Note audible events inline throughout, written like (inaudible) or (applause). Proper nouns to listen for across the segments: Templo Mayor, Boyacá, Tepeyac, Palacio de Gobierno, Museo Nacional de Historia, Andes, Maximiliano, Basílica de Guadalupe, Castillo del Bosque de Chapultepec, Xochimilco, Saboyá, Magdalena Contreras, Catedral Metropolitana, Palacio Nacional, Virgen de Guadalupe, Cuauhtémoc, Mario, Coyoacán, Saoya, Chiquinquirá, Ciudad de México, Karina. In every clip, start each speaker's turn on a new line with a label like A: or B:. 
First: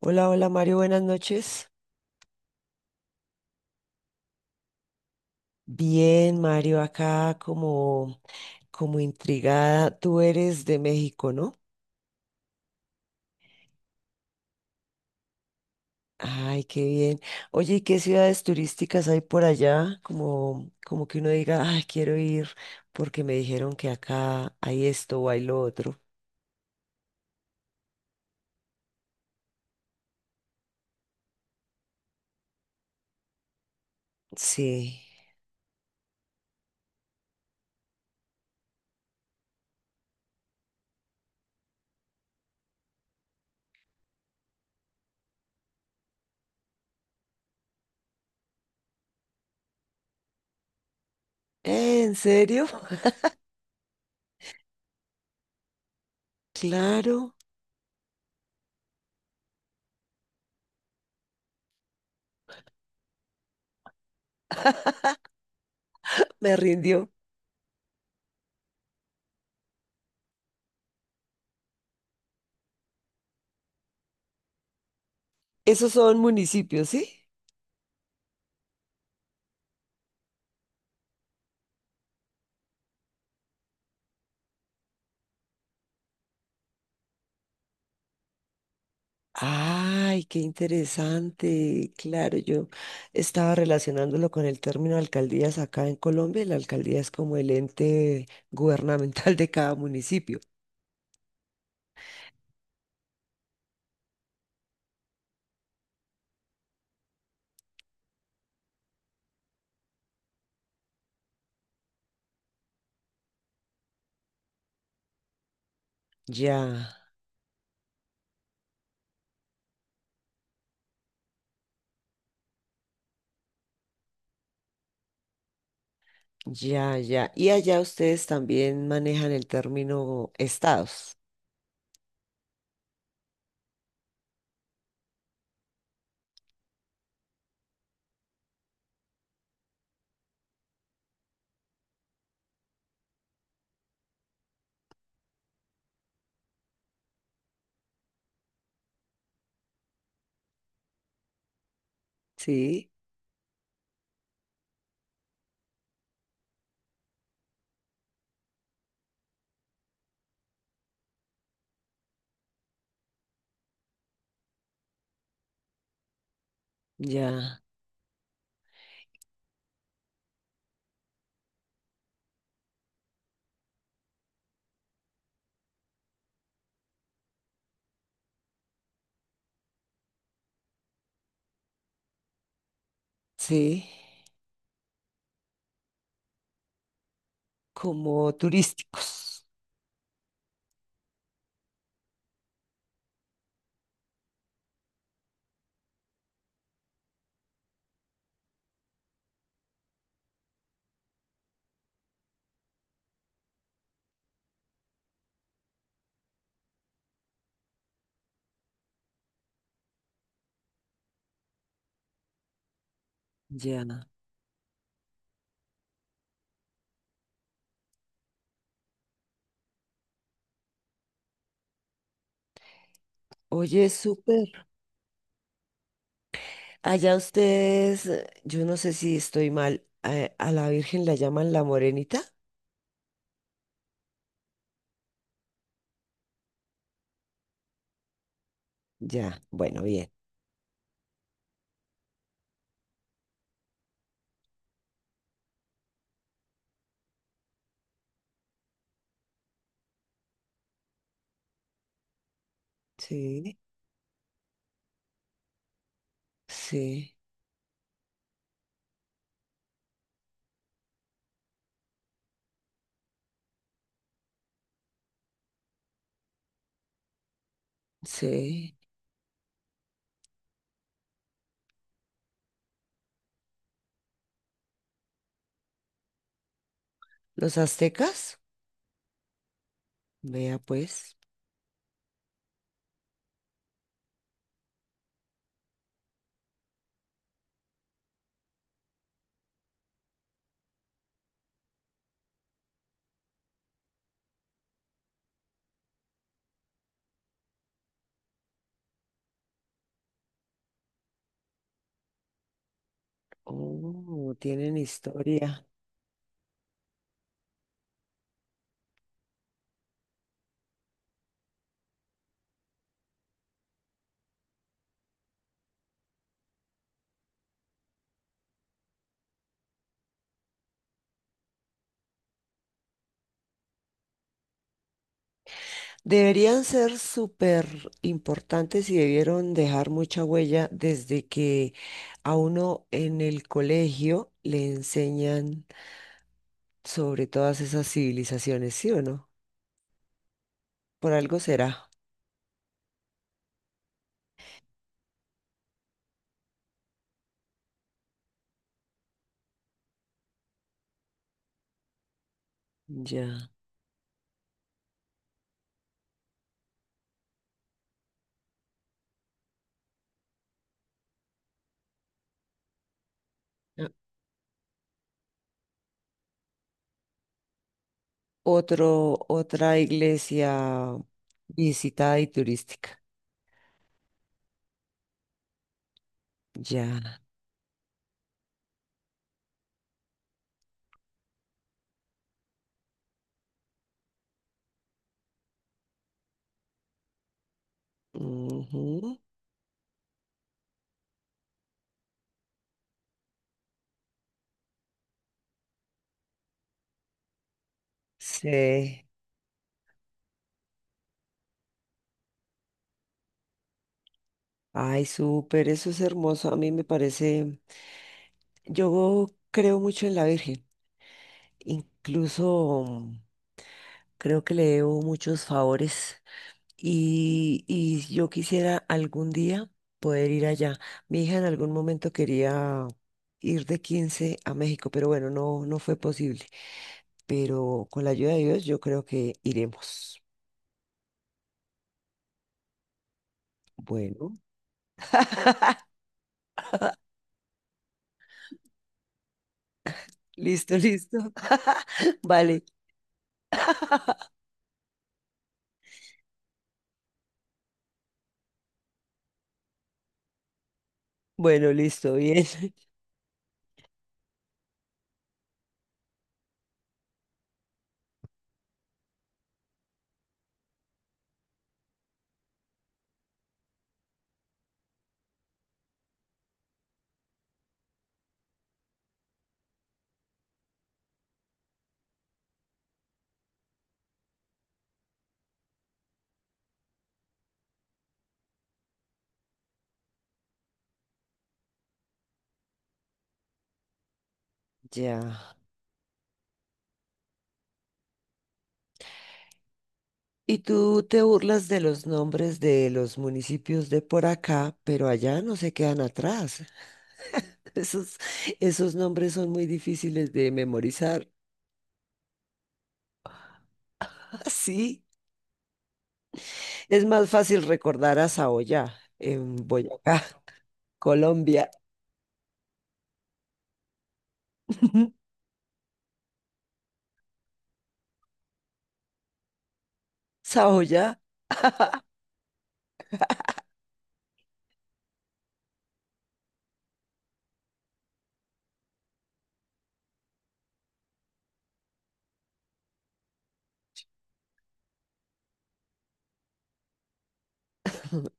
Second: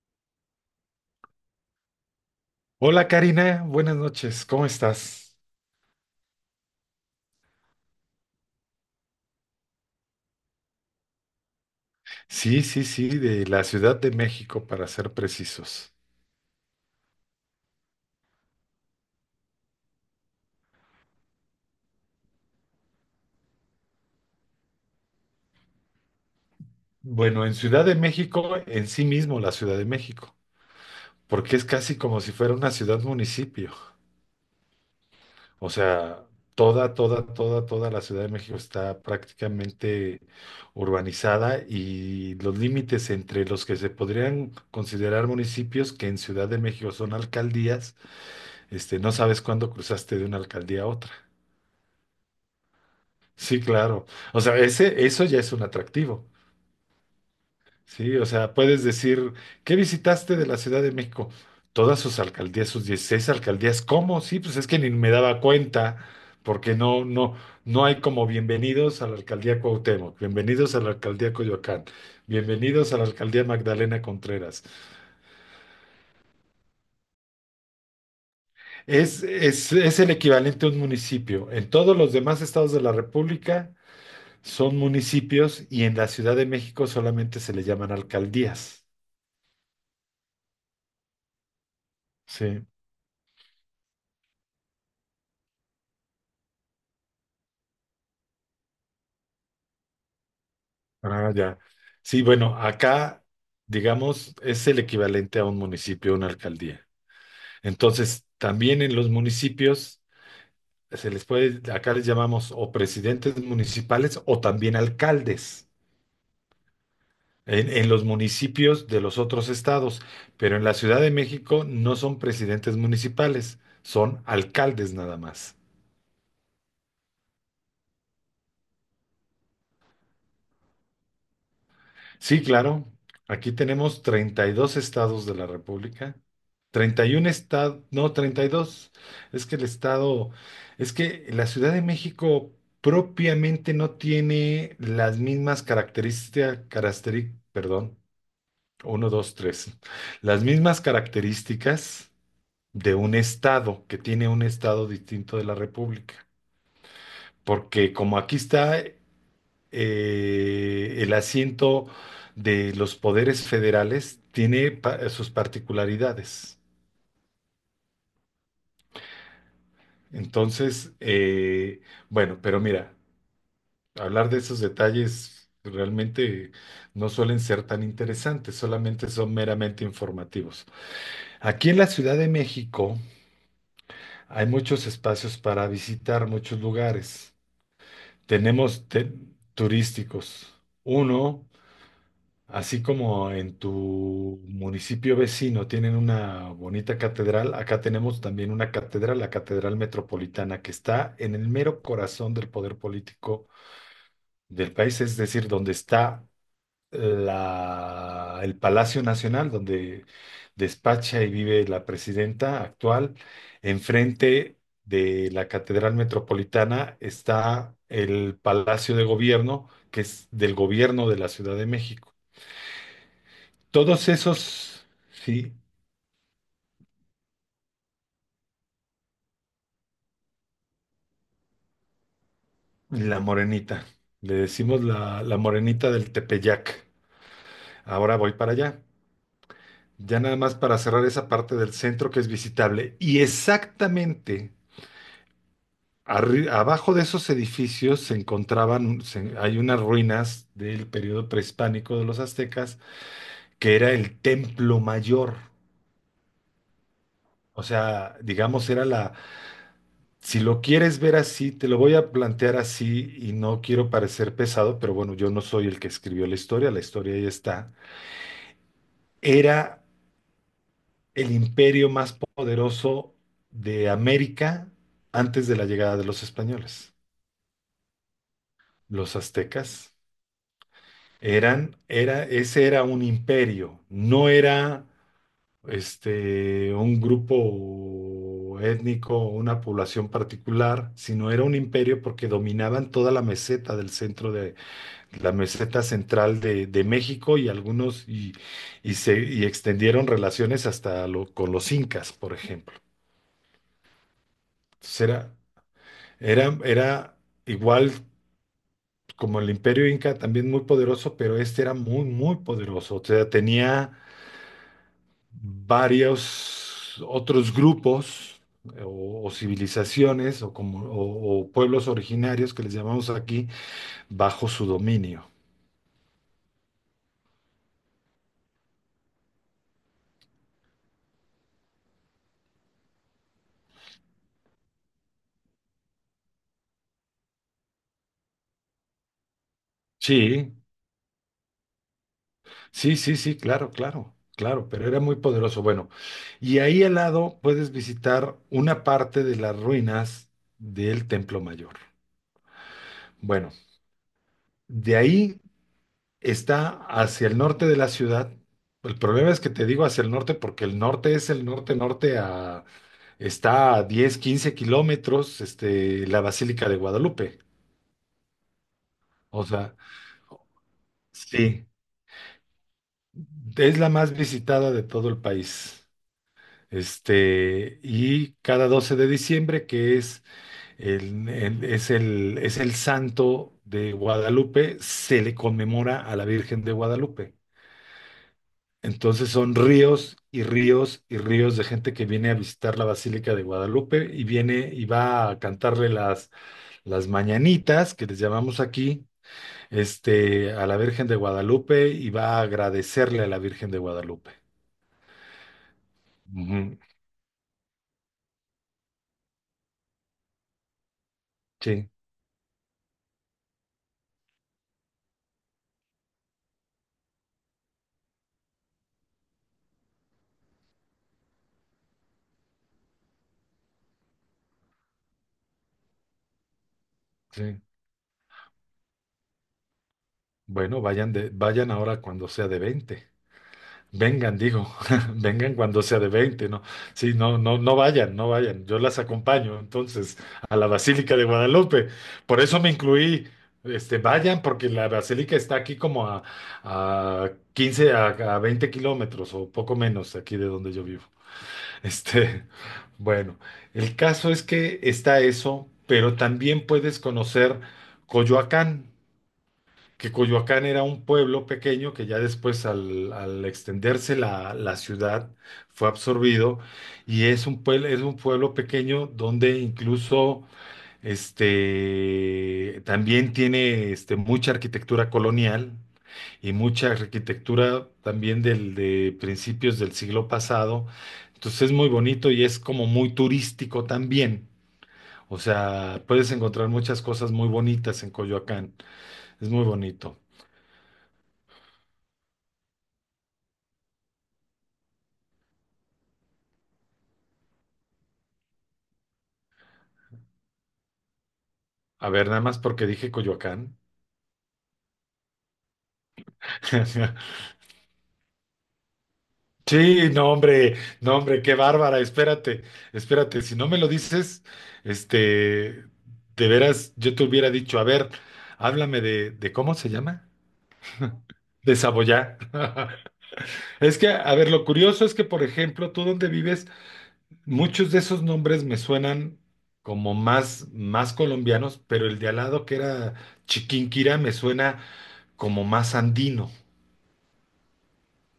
A: Hola, hola Mario, buenas noches.
B: Hola Karina, buenas noches, ¿cómo estás?
A: Bien, Mario, acá como, como intrigada. Tú eres de México, ¿no?
B: Sí, de la Ciudad de México para ser precisos.
A: Ay, qué bien. Oye, ¿y qué ciudades turísticas hay por allá? Como, como que uno diga, ay, quiero ir porque me dijeron que acá hay esto o hay lo otro.
B: Bueno, en Ciudad de México, en sí mismo la Ciudad de México, porque es casi como si fuera una ciudad-municipio.
A: Sí.
B: O sea, toda la Ciudad de México está prácticamente urbanizada y los límites entre los que se podrían considerar municipios, que en Ciudad de México son alcaldías, no sabes cuándo cruzaste de una alcaldía a otra.
A: ¿En serio? (laughs)
B: Sí, claro. O sea, eso ya es un atractivo.
A: Claro,
B: Sí, o sea, puedes decir, ¿qué visitaste de la Ciudad de México? Todas sus alcaldías, sus 16 alcaldías. ¿Cómo? Sí, pues es que ni me daba cuenta,
A: me
B: porque
A: rindió.
B: no hay como bienvenidos a la alcaldía Cuauhtémoc, bienvenidos a la alcaldía Coyoacán, bienvenidos a la alcaldía Magdalena Contreras.
A: ¿Esos son municipios, sí?
B: Es el equivalente a un municipio. En todos los demás estados de la República son municipios y en la Ciudad de México solamente se le llaman alcaldías.
A: Ay, qué interesante. Claro,
B: Sí,
A: yo estaba relacionándolo con el término alcaldías acá en Colombia. Y la alcaldía es como el ente (laughs) gubernamental de cada municipio.
B: ah, ya. Sí, bueno, acá, digamos, es el equivalente a un municipio, una alcaldía. Entonces, también en los municipios se les puede, acá les llamamos o presidentes municipales o también alcaldes
A: Ya,
B: en los municipios de los otros estados. Pero en la Ciudad de México no son presidentes municipales, son alcaldes nada más.
A: ya, ya. Y allá ustedes también manejan el término estados.
B: Sí, claro. Aquí tenemos 32 estados de la República. 31 estados, no, 32. Es que el estado, es que la Ciudad de México propiamente no tiene las mismas características, perdón, uno, 2, tres, las mismas características
A: Sí,
B: de un estado, que tiene un estado distinto de la República. Porque como aquí está el asiento de los poderes federales tiene sus particularidades.
A: ya,
B: Entonces, bueno, pero mira, hablar de esos detalles realmente no suelen ser tan interesantes, solamente son meramente informativos. Aquí en la Ciudad de México
A: sí,
B: hay muchos espacios para visitar, muchos lugares.
A: como
B: Tenemos te-
A: turísticos.
B: turísticos. Uno, así como en tu municipio vecino tienen una bonita catedral, acá tenemos también una catedral, la Catedral Metropolitana, que está en el mero corazón del poder político del país, es decir, donde está el Palacio Nacional, donde despacha y vive la presidenta actual.
A: Ya.
B: Enfrente de la Catedral Metropolitana está el Palacio de Gobierno, que es del gobierno de la Ciudad de México.
A: Oye,
B: Todos
A: súper.
B: esos, sí,
A: Allá ustedes, yo no sé si estoy mal, a la Virgen la llaman la morenita.
B: la morenita. Le decimos la morenita del Tepeyac. Ahora voy para allá.
A: Ya, bueno, bien.
B: Ya nada más para cerrar esa parte del centro que es visitable. Y exactamente abajo de esos edificios hay unas ruinas del periodo prehispánico de los aztecas,
A: Sí,
B: que era el templo mayor.
A: sí,
B: O sea, digamos, era, si lo quieres ver así, te lo voy a plantear así y no quiero parecer pesado, pero bueno, yo no soy el que escribió la historia ahí está.
A: sí.
B: Era el imperio más poderoso de América antes de la llegada de los españoles.
A: ¿Los aztecas?
B: Los aztecas
A: Vea pues.
B: ese era un imperio, no era un grupo étnico o una población particular, sino era un imperio porque dominaban toda la meseta del centro de la meseta central de México y se extendieron relaciones hasta con los incas, por ejemplo.
A: Oh, tienen
B: Entonces
A: historia.
B: era igual como el imperio inca, también muy poderoso, pero este era muy, muy poderoso. O sea, tenía varios otros grupos o civilizaciones o, como, o pueblos originarios que les llamamos aquí bajo su dominio.
A: Deberían ser súper importantes y debieron dejar mucha huella desde que a uno en el colegio le enseñan sobre todas esas civilizaciones, ¿sí o no?
B: Sí,
A: Por algo será.
B: sí claro, pero era muy poderoso. Bueno, y ahí al lado puedes visitar una parte de las ruinas del Templo Mayor.
A: Ya.
B: Bueno, de ahí está hacia el norte de la ciudad. El problema es que te digo hacia el norte porque el norte es el norte-norte a... Está a
A: Ah,
B: 10 o 15 kilómetros, la Basílica de Guadalupe.
A: Otro,
B: O sea,
A: otra iglesia
B: sí,
A: visitada y turística.
B: es la más visitada de todo el país.
A: Ya.
B: Y cada 12 de diciembre, que es es el santo de Guadalupe, se le conmemora a la Virgen de Guadalupe.
A: Ujú.
B: Entonces son ríos y ríos y ríos de gente que viene a visitar la Basílica de Guadalupe y viene y va a cantarle las mañanitas, que les llamamos aquí,
A: Sí.
B: a la Virgen de Guadalupe y va a agradecerle a la Virgen de Guadalupe.
A: Ay, súper, eso es hermoso. A mí
B: Ujú,
A: me parece, yo creo mucho en la Virgen.
B: sí,
A: Incluso creo que le debo muchos favores y, yo quisiera algún día poder ir allá. Mi hija en algún momento quería ir de 15 a México, pero bueno, no, no fue posible.
B: sí.
A: Pero con la ayuda de Dios, yo creo que iremos.
B: Bueno, vayan ahora cuando sea de 20.
A: Bueno,
B: Vengan, digo, (laughs) vengan
A: (laughs)
B: cuando sea de veinte, ¿no? Sí, no, no, no vayan, no vayan. Yo las acompaño entonces a la
A: listo,
B: Basílica
A: listo.
B: de Guadalupe.
A: (laughs)
B: Por eso
A: Vale.
B: me incluí. Este, vayan, porque la Basílica está aquí como a 15 a 20 kilómetros o poco menos aquí de donde yo vivo. (laughs)
A: Bueno, listo, bien.
B: Este,
A: (laughs)
B: bueno, el caso es que está eso, pero también puedes conocer Coyoacán, que Coyoacán era un pueblo pequeño que ya después al extenderse la ciudad fue absorbido y es un pueblo pequeño donde incluso también tiene mucha arquitectura colonial y mucha arquitectura también de principios del siglo pasado. Entonces es muy bonito y es como muy turístico también. O
A: Ya.
B: sea, puedes encontrar muchas cosas muy bonitas en Coyoacán. Es muy bonito.
A: Y tú te burlas de los nombres de los municipios de por acá, pero allá no se quedan atrás. (laughs) Esos, esos nombres son muy difíciles de memorizar. (laughs)
B: A ver, nada más porque dije Coyoacán.
A: Ah, sí. Es más
B: (laughs)
A: fácil recordar a Saoya en
B: Sí,
A: Boyacá,
B: no,
A: (laughs)
B: hombre, no, hombre, qué
A: Colombia.
B: bárbara, espérate, si no me lo dices, este,
A: (laughs)
B: de veras, yo te hubiera dicho, a ver, háblame de ¿cómo se llama?
A: Saoya,
B: De Saboyá. (laughs) Es que, a ver, lo curioso es que, por ejemplo, tú donde vives, muchos de esos nombres me suenan como más colombianos, pero el de al lado que era Chiquinquirá me suena como más andino,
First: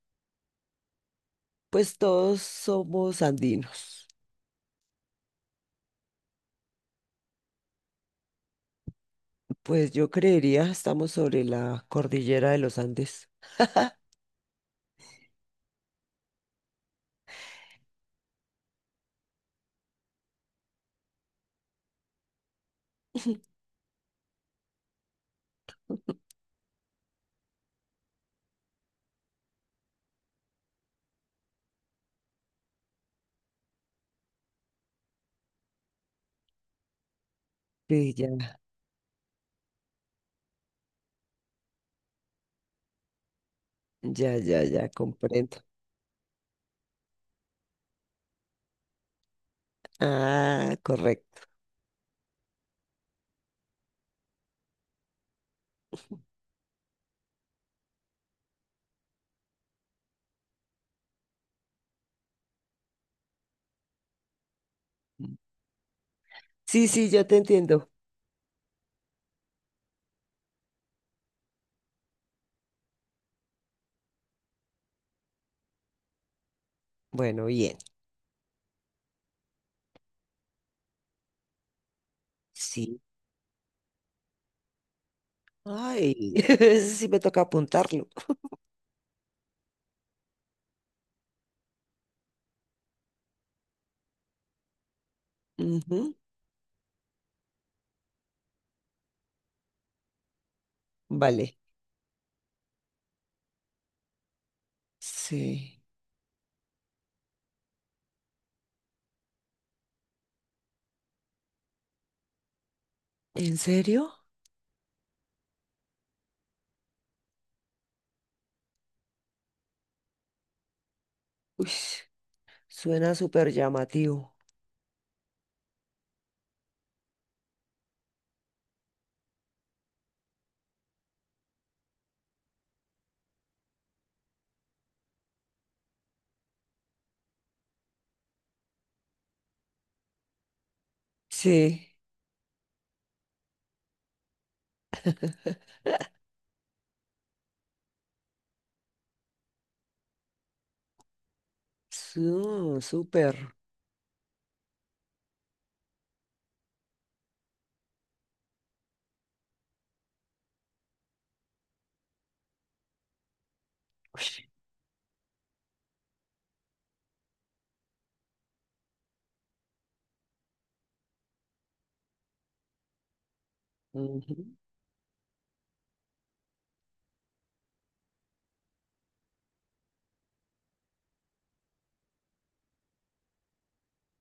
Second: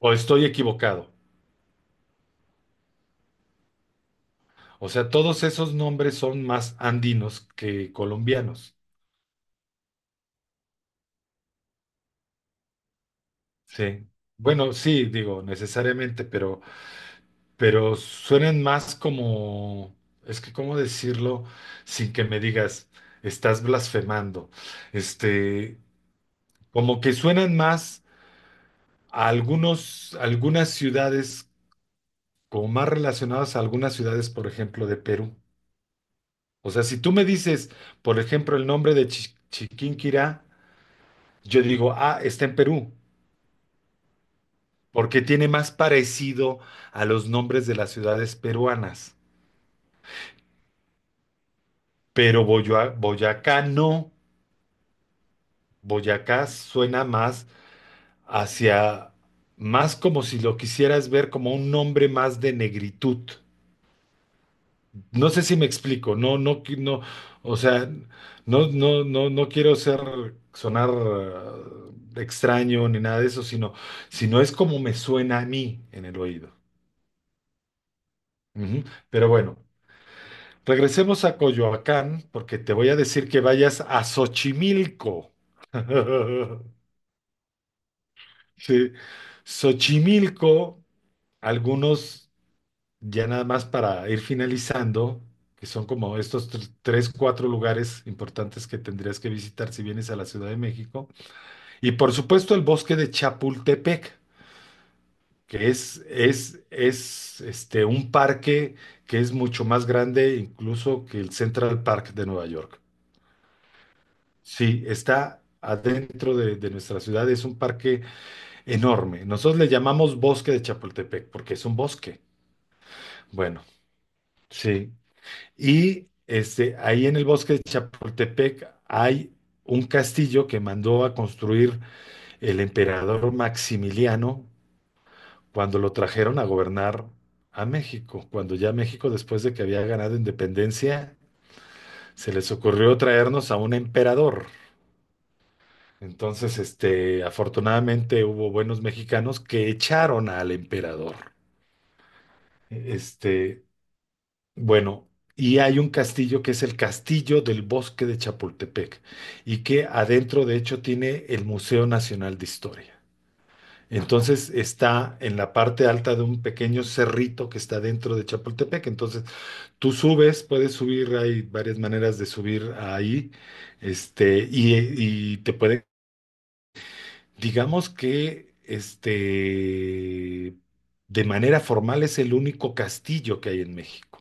B: o estoy equivocado.
A: pues todos somos andinos.
B: O sea, todos esos nombres son más andinos que colombianos.
A: Pues yo creería, estamos sobre la cordillera de los Andes.
B: Sí. Bueno, sí, digo, necesariamente, pero suenan más como, es que cómo decirlo sin que me digas, estás blasfemando. Este, como que suenan más a algunas ciudades, como más relacionadas a algunas ciudades, por ejemplo, de Perú. O sea, si tú me dices,
A: Sí,
B: por
A: ya,
B: ejemplo, el nombre de Chiquinquirá, yo digo, ah, está en Perú.
A: ya, ya, ya,
B: Porque tiene
A: comprendo.
B: más parecido a los nombres de las ciudades peruanas.
A: Ah, correcto.
B: Pero Boyacá no. Boyacá suena más hacia, más como si lo quisieras ver como un nombre más de negritud. No sé si me explico,
A: Sí,
B: no,
A: sí, ya te
B: o
A: entiendo.
B: sea, no quiero ser, sonar extraño ni nada de eso, sino es como me suena a mí en el oído.
A: Bueno, bien.
B: Ujú. Pero bueno. Regresemos a Coyoacán porque te voy a
A: Sí.
B: decir que vayas a Xochimilco.
A: Ay, (laughs)
B: (laughs)
A: ese sí me toca apuntarlo.
B: Sí. Xochimilco, algunos, ya nada más para ir finalizando, que son
A: Ujú,
B: como estos tres, cuatro lugares importantes que tendrías que visitar si vienes a la Ciudad de México.
A: vale.
B: Y por supuesto el bosque de Chapultepec, que
A: Sí.
B: es un parque que es mucho más grande incluso que el Central Park de Nueva York.
A: ¿En serio?
B: Sí, está adentro de nuestra ciudad, es un parque enorme. Nosotros le llamamos Bosque de Chapultepec porque es
A: Uy,
B: un bosque.
A: suena súper
B: Bueno,
A: llamativo.
B: sí. Y ahí en el Bosque de Chapultepec hay un castillo que mandó a construir el emperador Maximiliano cuando lo trajeron a gobernar a México, cuando ya México, después de que había ganado independencia,
A: Sí.
B: se les ocurrió traernos a un emperador. Entonces, afortunadamente hubo buenos mexicanos que echaron al emperador.
A: Su-
B: E,
A: súper.
B: Este, bueno, y hay un castillo que es el Castillo del Bosque de Chapultepec y que adentro, de hecho, tiene el Museo Nacional de Historia.
A: Ush,
B: Entonces está en la parte alta de un pequeño cerrito que está dentro de Chapultepec. Entonces tú subes, puedes subir, hay varias maneras de subir ahí,
A: ujú,
B: y te pueden, digamos que de manera formal es el único castillo que hay en México.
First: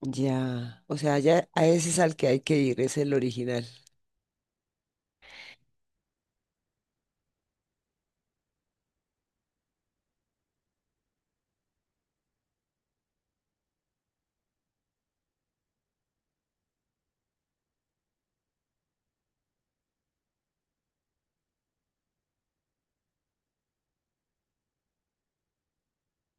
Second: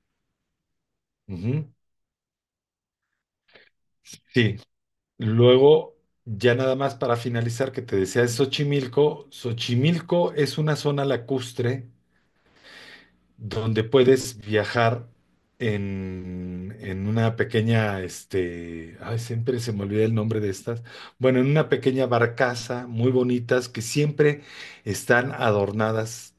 A: ya. O sea, ya a
B: Ujú.
A: ese es al que hay que ir, es el original.
B: Sí. Luego, ya nada más para finalizar, que te decía de Xochimilco. Xochimilco es una zona lacustre donde puedes viajar en una pequeña, ay, siempre se me olvida el nombre de estas. Bueno, en una pequeña barcaza muy bonitas que siempre están adornadas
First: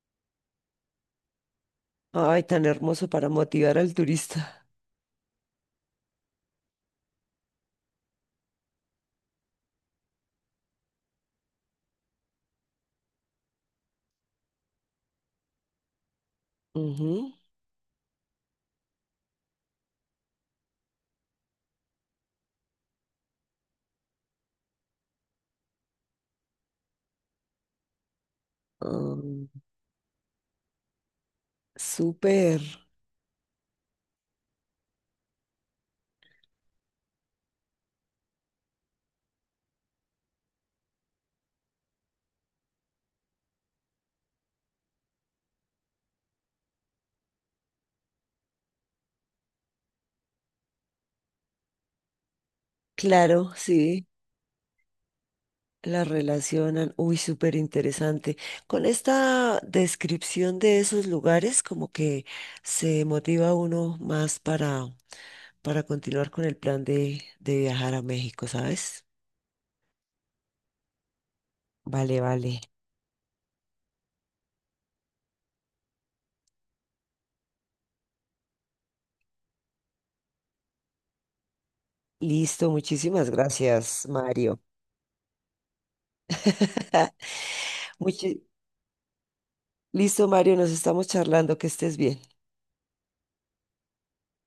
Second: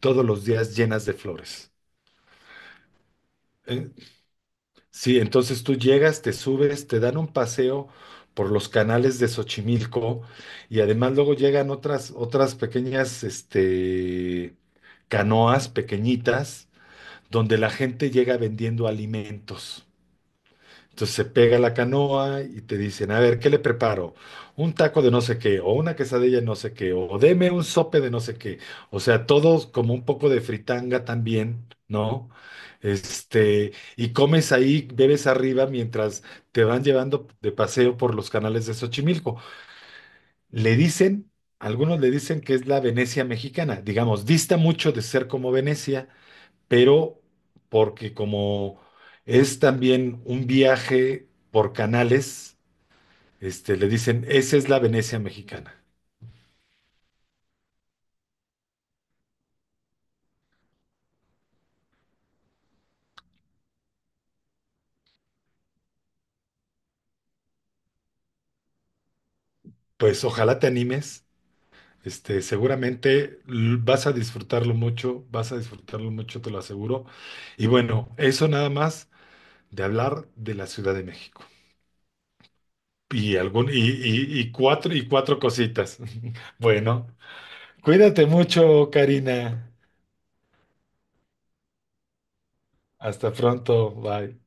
B: todos los días llenas de flores.
A: Ay, tan hermoso para motivar
B: ¿Eh?
A: al turista.
B: Sí, entonces tú llegas, te subes, te dan un paseo por los canales de Xochimilco y además luego llegan otras pequeñas, canoas pequeñitas
A: Ujú.
B: donde la gente llega vendiendo alimentos. Entonces se pega la canoa y te dicen, a ver, ¿qué le preparo? Un taco de no sé qué, o una quesadilla de no sé qué, o deme un sope de no sé qué. O
A: Ah,
B: sea, todos como un poco de fritanga también, ¿no?
A: súper.
B: Este, y comes ahí, bebes arriba mientras te van llevando de paseo por los canales de Xochimilco. Le dicen, algunos le dicen que es la Venecia mexicana, digamos, dista mucho de ser como Venecia, pero porque como es también un viaje por canales,
A: Claro,
B: le
A: sí.
B: dicen, esa es la Venecia mexicana.
A: La relacionan, uy, súper interesante. Con esta descripción de esos lugares, como que se motiva uno más para, continuar con el plan de, viajar a México, ¿sabes?
B: Pues ojalá te animes,
A: Vale, vale.
B: seguramente vas a disfrutarlo mucho, vas a disfrutarlo mucho, te lo aseguro. Y bueno, eso nada más de hablar de la Ciudad de México.
A: Listo, muchísimas
B: Y, algún,
A: gracias, Mario.
B: y cuatro cositas. (laughs) Bueno,
A: (laughs)
B: cuídate
A: Muchi-
B: mucho, Karina.
A: Listo, Mario, nos estamos charlando, que estés bien.
B: Hasta pronto. Bye.